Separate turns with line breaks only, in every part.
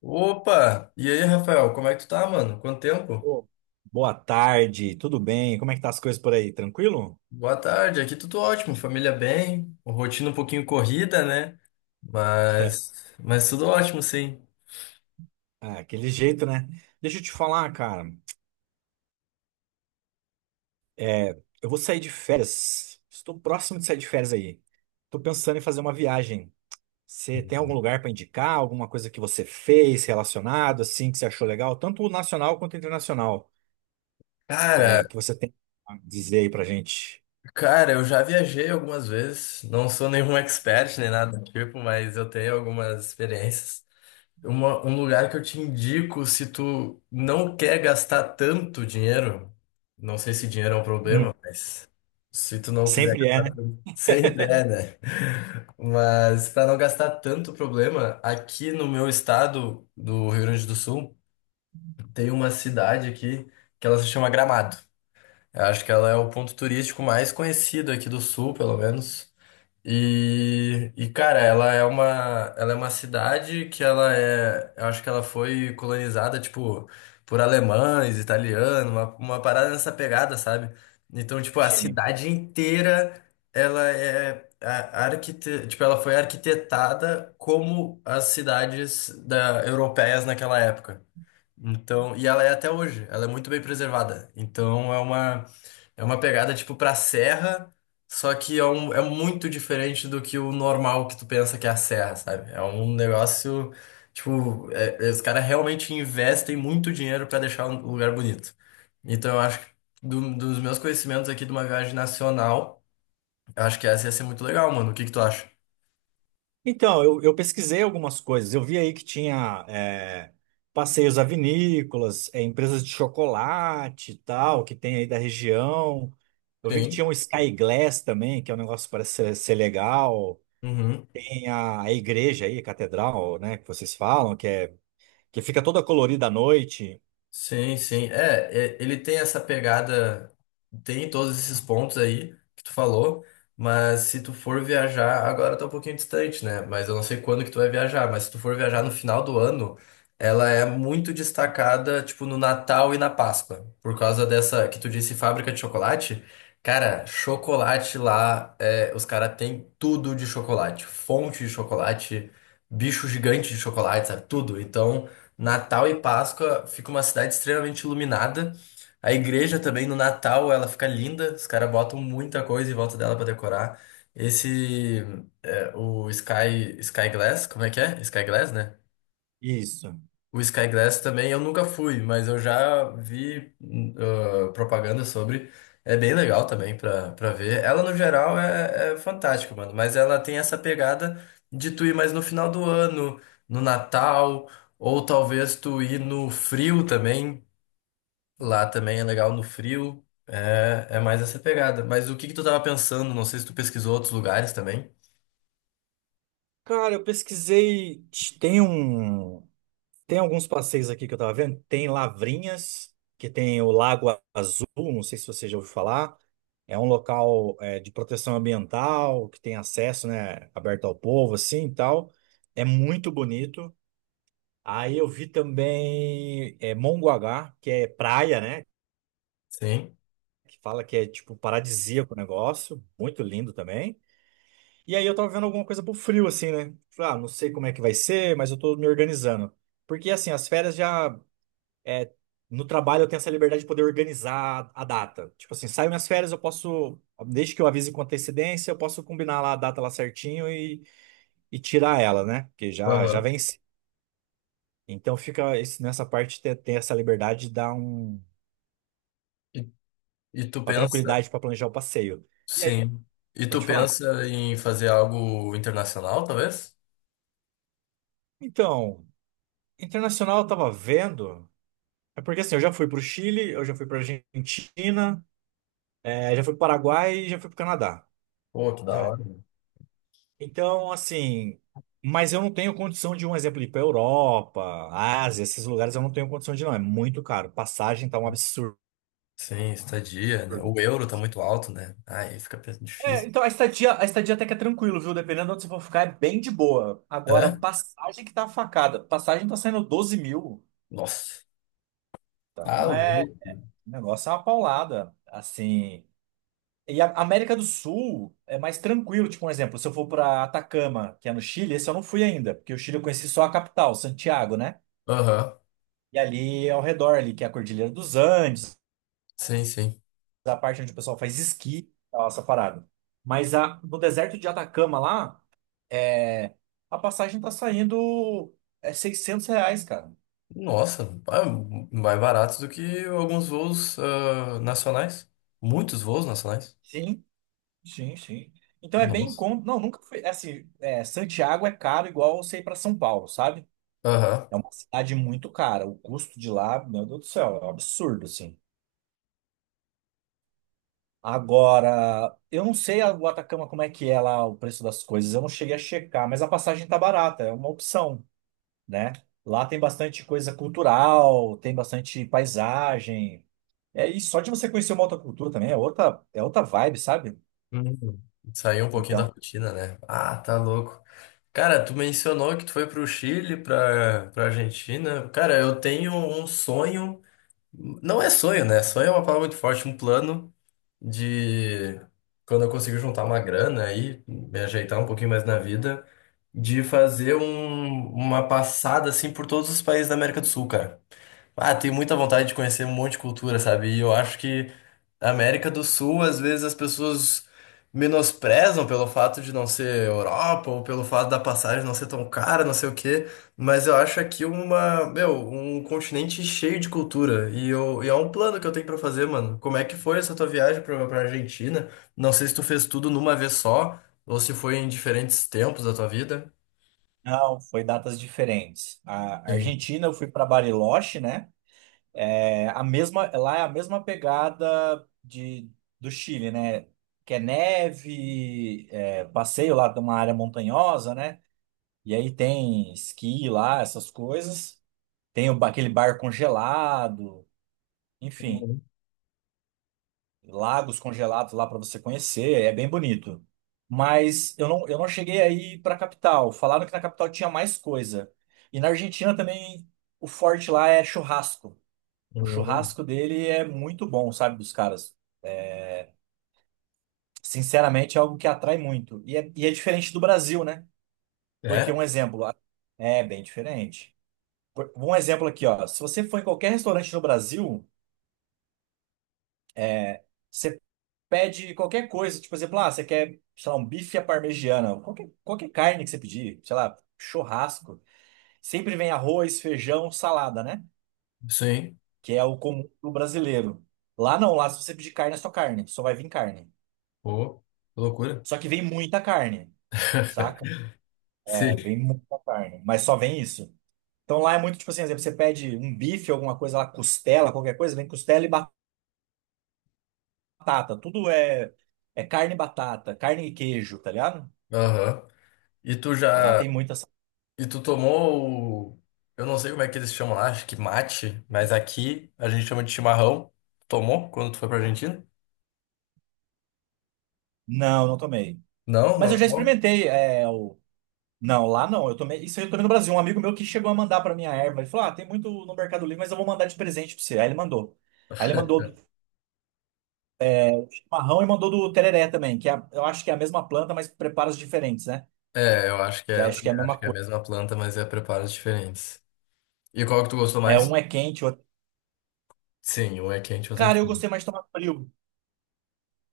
Opa! E aí, Rafael, como é que tu tá, mano? Quanto tempo?
Ô, boa tarde, tudo bem? Como é que tá as coisas por aí? Tranquilo?
Boa tarde, aqui tudo ótimo, família bem, rotina um pouquinho corrida, né?
É,
Mas tudo ótimo, sim.
aquele jeito, né? Deixa eu te falar, cara. É, eu vou sair de férias. Estou próximo de sair de férias aí. Tô pensando em fazer uma viagem. Você tem algum lugar para indicar? Alguma coisa que você fez relacionado, assim, que você achou legal? Tanto nacional quanto internacional,
Cara,
que você tem a dizer aí pra gente.
cara, eu já viajei algumas vezes, não sou nenhum expert nem nada do tipo, mas eu tenho algumas experiências. Um lugar que eu te indico se tu não quer gastar tanto dinheiro, não sei se dinheiro é um
Hum,
problema, mas se tu não quiser
sempre
gastar
é,
tanto, sempre é, né? Mas para não gastar tanto problema, aqui no meu estado do Rio Grande do Sul, tem uma cidade aqui que ela se chama Gramado. Eu acho que ela é o ponto turístico mais conhecido aqui do sul, pelo menos. E cara, ela é uma cidade que ela é, eu acho que ela foi colonizada, tipo, por alemães, italianos, uma parada nessa pegada, sabe? Então, tipo, a
né?
cidade inteira, ela é a- arquite, tipo, ela foi arquitetada como as cidades da, europeias naquela época. Então, e ela é até hoje, ela é muito bem preservada. É uma pegada tipo pra serra, só que é, um, é muito diferente do que o normal que tu pensa que é a serra, sabe? É um negócio tipo, os caras realmente investem muito dinheiro pra deixar um lugar bonito. Então eu acho que dos meus conhecimentos aqui de uma viagem nacional, eu acho que essa ia ser muito legal, mano. O que que tu acha?
Então, eu pesquisei algumas coisas. Eu vi aí que tinha passeios a vinícolas, é, empresas de chocolate e tal, que tem aí da região. Eu vi que tinha
Sim.
um Sky Glass também, que é um negócio que parece ser legal. Tem a igreja aí, a catedral, né, que vocês falam, que fica toda colorida à noite.
Sim, sim. É, é, ele tem essa pegada, tem todos esses pontos aí que tu falou, mas se tu for viajar, agora tá um pouquinho distante, né? Mas eu não sei quando que tu vai viajar, mas se tu for viajar no final do ano, ela é muito destacada, tipo, no Natal e na Páscoa, por causa dessa que tu disse fábrica de chocolate. Cara, chocolate lá, é, os caras têm tudo de chocolate, fonte de chocolate, bicho gigante de chocolate, sabe? Tudo. Então. Natal e Páscoa fica uma cidade extremamente iluminada. A igreja também no Natal ela fica linda, os caras botam muita coisa em volta dela pra decorar. Esse é, o Sky Glass, como é que é? Sky Glass, né?
Isso.
O Sky Glass também eu nunca fui, mas eu já vi propaganda sobre. É bem legal também pra, pra ver. Ela, no geral, é, é fantástica, mano. Mas ela tem essa pegada de tu ir mais no final do ano, no Natal, ou talvez tu ir no frio também. Lá também é legal no frio. É, é mais essa pegada. Mas o que que tu tava pensando? Não sei se tu pesquisou outros lugares também.
Cara, eu pesquisei. Tem um. Tem alguns passeios aqui que eu tava vendo. Tem Lavrinhas, que tem o Lago Azul, não sei se você já ouviu falar. É um local de proteção ambiental, que tem acesso, né, aberto ao povo, assim, e tal. É muito bonito. Aí eu vi também Mongaguá, que é praia, né,
Sim.
que fala que é, tipo, paradisíaco o negócio. Muito lindo também. E aí eu tava vendo alguma coisa pro frio, assim, né? Falei: ah, não sei como é que vai ser, mas eu tô me organizando. Porque, assim, as férias já é, no trabalho eu tenho essa liberdade de poder organizar a data. Tipo assim, saio minhas férias, eu posso, desde que eu avise com antecedência, eu posso combinar lá a data lá certinho e tirar ela, né? Porque já, já
Aham.
vence. Então fica nessa parte ter essa liberdade de dar um,
E, e tu
uma
pensa.
tranquilidade para planejar o passeio. E aí,
Sim. E tu
pode falar?
pensa em fazer algo internacional, talvez?
Então, internacional eu tava vendo. É porque assim, eu já fui pro Chile, eu já fui pra Argentina, é, já fui pro Paraguai e já fui pro Canadá.
Pô, que da
Né?
hora. Né?
Então, assim, mas eu não tenho condição de, um exemplo, ir para Europa, Ásia, esses lugares eu não tenho condição de ir, não. É muito caro. Passagem tá um absurdo.
Sim, estadia, né? O euro tá muito alto, né? Aí fica
É,
difícil.
então a estadia até que é tranquilo, viu? Dependendo de onde você for ficar, é bem de boa. Agora,
É?
passagem que tá facada. Passagem tá saindo 12.000.
Nossa. Tá
Então é.
louco.
O negócio é uma paulada. Assim. E a América do Sul é mais tranquilo. Tipo, um exemplo, se eu for pra Atacama, que é no Chile, esse eu não fui ainda, porque o Chile eu conheci só a capital, Santiago, né?
Aham.
E ali ao redor, ali, que é a Cordilheira dos Andes,
Sim, sim.
a parte onde o pessoal faz esqui, tal, essa parada. Mas no deserto de Atacama lá, é, a passagem tá saindo R$ 600, cara.
Nossa, ah, mais barato do que alguns voos ah, nacionais. Muitos voos nacionais.
Sim, sim, sim. Então é bem em
Nossa.
conta. Não, nunca foi. Assim, é, Santiago é caro igual você ir pra São Paulo, sabe?
Aham.
É uma cidade muito cara. O custo de lá, meu Deus do céu, é um absurdo, assim. Agora, eu não sei o Atacama como é que é lá o preço das coisas, eu não cheguei a checar, mas a passagem tá barata, é uma opção, né? Lá tem bastante coisa cultural, tem bastante paisagem. É, e só de você conhecer uma outra cultura também é outra vibe, sabe?
Hum, saiu um pouquinho da
Então,
rotina, né? Ah, tá louco. Cara, tu mencionou que tu foi pro Chile, pra, pra Argentina. Cara, eu tenho um sonho. Não é sonho, né? Sonho é uma palavra muito forte, um plano de quando eu conseguir juntar uma grana aí, me ajeitar um pouquinho mais na vida, de fazer uma passada assim por todos os países da América do Sul, cara. Ah, tenho muita vontade de conhecer um monte de cultura, sabe? E eu acho que a América do Sul, às vezes as pessoas menosprezam pelo fato de não ser Europa ou pelo fato da passagem não ser tão cara, não sei o quê, mas eu acho aqui uma, meu, um continente cheio de cultura e é um plano que eu tenho pra fazer, mano. Como é que foi essa tua viagem pra, pra Argentina? Não sei se tu fez tudo numa vez só ou se foi em diferentes tempos da tua vida.
não, foi datas diferentes. A
Sim.
Argentina eu fui para Bariloche, né? É a mesma, lá é a mesma pegada de, do Chile, né? Que é neve, é, passeio lá, tem uma área montanhosa, né? E aí tem esqui lá, essas coisas. Tem o aquele bar congelado, enfim,
Uhum.
lagos congelados lá para você conhecer, é bem bonito. Mas eu não cheguei aí para a capital. Falaram que na capital tinha mais coisa. E na Argentina também o forte lá é churrasco. O
Uhum.
churrasco dele é muito bom, sabe, dos caras. Sinceramente, é algo que atrai muito. E é diferente do Brasil, né?
É,
Porque um exemplo, é bem diferente. Um exemplo aqui, ó. Se você for em qualquer restaurante no Brasil, você pede qualquer coisa, tipo, por exemplo, ah, você quer, sei lá, um bife à parmegiana, qualquer carne que você pedir, sei lá, churrasco, sempre vem arroz, feijão, salada, né?
sim.
Que é o comum do brasileiro. Lá não, lá se você pedir carne, é só carne, só vai vir carne.
Pô, que loucura.
Só que vem muita carne, saca? É,
Sim.
vem muita carne, mas só vem isso. Então lá é muito tipo assim, por exemplo, você pede um bife, alguma coisa lá, costela, qualquer coisa, vem costela e batata. É carne e batata, carne e queijo, tá ligado?
Aham. E tu
Lá
já.
tem muita.
E tu tomou o... Eu não sei como é que eles chamam lá, acho que mate, mas aqui a gente chama de chimarrão. Tomou quando tu foi pra Argentina?
Não, não tomei.
Não,
Mas
não
eu já
tomou?
experimentei. Não, lá não. Eu tomei. Isso eu tomei no Brasil. Um amigo meu que chegou a mandar pra minha erva. Ele falou: ah, tem muito no Mercado Livre, mas eu vou mandar de presente pra você. Aí ele mandou. Aí ele mandou do chimarrão e mandou do tereré também, eu acho que é a mesma planta, mas preparos diferentes, né?
É, eu acho que
Que
é, eu
acho que é a
também acho
mesma
que é a
coisa.
mesma planta, mas é preparos diferentes. E qual que tu gostou
É,
mais?
um é quente, o outro.
Sim, um é quente, outro é
Cara, eu
frio.
gostei mais de tomar frio.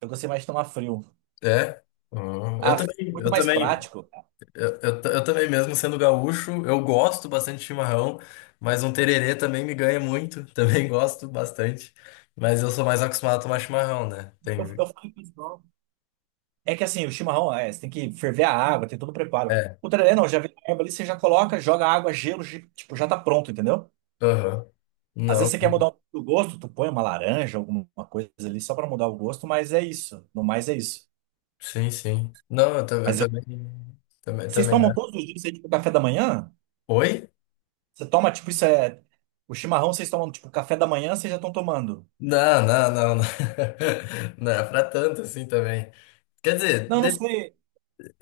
Eu gostei mais de tomar frio.
É? Eu
Ah, fica
também,
muito
eu
mais
também,
prático.
eu também mesmo sendo gaúcho, eu gosto bastante de chimarrão, mas um tererê também me ganha muito, também gosto bastante. Mas eu sou mais acostumado a tomar chimarrão, né?
Eu,
Tem.
eu falei pro pessoal, é que assim, o chimarrão, é, você tem que ferver a água, tem todo o preparo.
É,
O tererê não, já vem a erva ali, você já coloca, joga água, gelo, tipo, já tá pronto, entendeu?
aham.
Às vezes
Não,
você quer mudar um pouco do gosto, tu põe uma laranja, alguma coisa ali, só pra mudar o gosto, mas é isso. No mais é isso.
sim, sim. Não, eu
Mas eu-
também, também,
vocês
também.
tomam todos os dias aí, tipo, café da manhã?
Oi?
Você toma, tipo, isso é. O chimarrão vocês tomam, tipo, café da manhã, vocês já estão tomando.
Não, não, não, não. Não é pra tanto assim também. Quer dizer,
Não, não
de-
sei.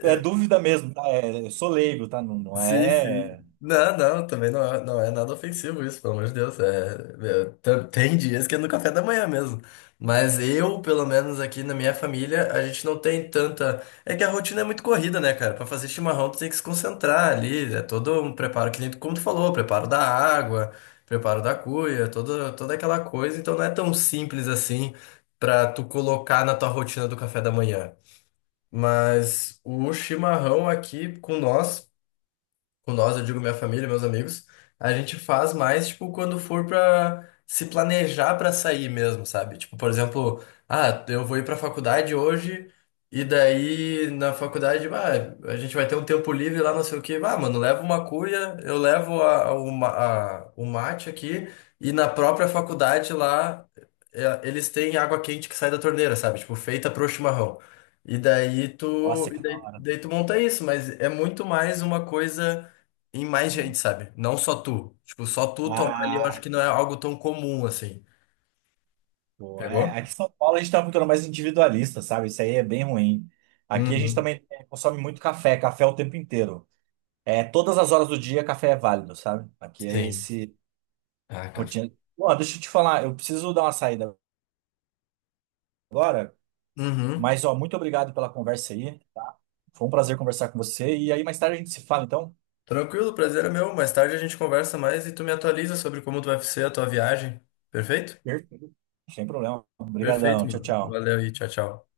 É dúvida mesmo, tá? É, eu sou leigo, tá? Não, não
sim, sim.
é.
Não, não, também não é, não é nada ofensivo isso, pelo amor de Deus. É, é, tem dias que é no café da manhã mesmo. Mas eu, pelo menos aqui na minha família, a gente não tem tanta. É que a rotina é muito corrida, né, cara? Pra fazer chimarrão, tu tem que se concentrar ali. É todo um preparo que nem como tu falou, preparo da água, preparo da cuia, toda aquela coisa. Então não é tão simples assim pra tu colocar na tua rotina do café da manhã. Mas o chimarrão aqui com nós, eu digo minha família, meus amigos, a gente faz mais, tipo, quando for pra se planejar pra sair mesmo, sabe? Tipo, por exemplo, ah, eu vou ir pra faculdade hoje, e daí na faculdade, ah, a gente vai ter um tempo livre lá, não sei o quê. Ah, mano, leva uma cuia, eu levo a, o ma- a- o mate aqui, e na própria faculdade lá. É, eles têm água quente que sai da torneira, sabe? Tipo, feita pro chimarrão.
Nossa, que da hora.
Daí tu monta isso, mas é muito mais uma coisa em mais gente, sabe? Não só tu. Tipo, só tu tomar ali, eu acho
Ah.
que não é algo tão comum assim.
Pô, é,
Pegou?
aqui em São Paulo a gente tem uma cultura mais individualista, sabe? Isso aí é bem ruim. Aqui a gente
Uhum.
também é, consome muito café, café o tempo inteiro. É, todas as horas do dia café é válido, sabe? Aqui é
Sim.
esse
Ah, café.
rotina. Ó, deixa eu te falar, eu preciso dar uma saída agora,
Uhum.
mas ó, muito obrigado pela conversa aí, tá? Foi um prazer conversar com você e aí mais tarde a gente se fala, então.
Tranquilo, prazer é meu. Mais tarde a gente conversa mais e tu me atualiza sobre como tu vai ser a tua viagem. Perfeito?
Perfeito. Sem problema.
Perfeito,
Obrigadão. Tchau,
mano.
tchau.
Valeu aí, tchau, tchau.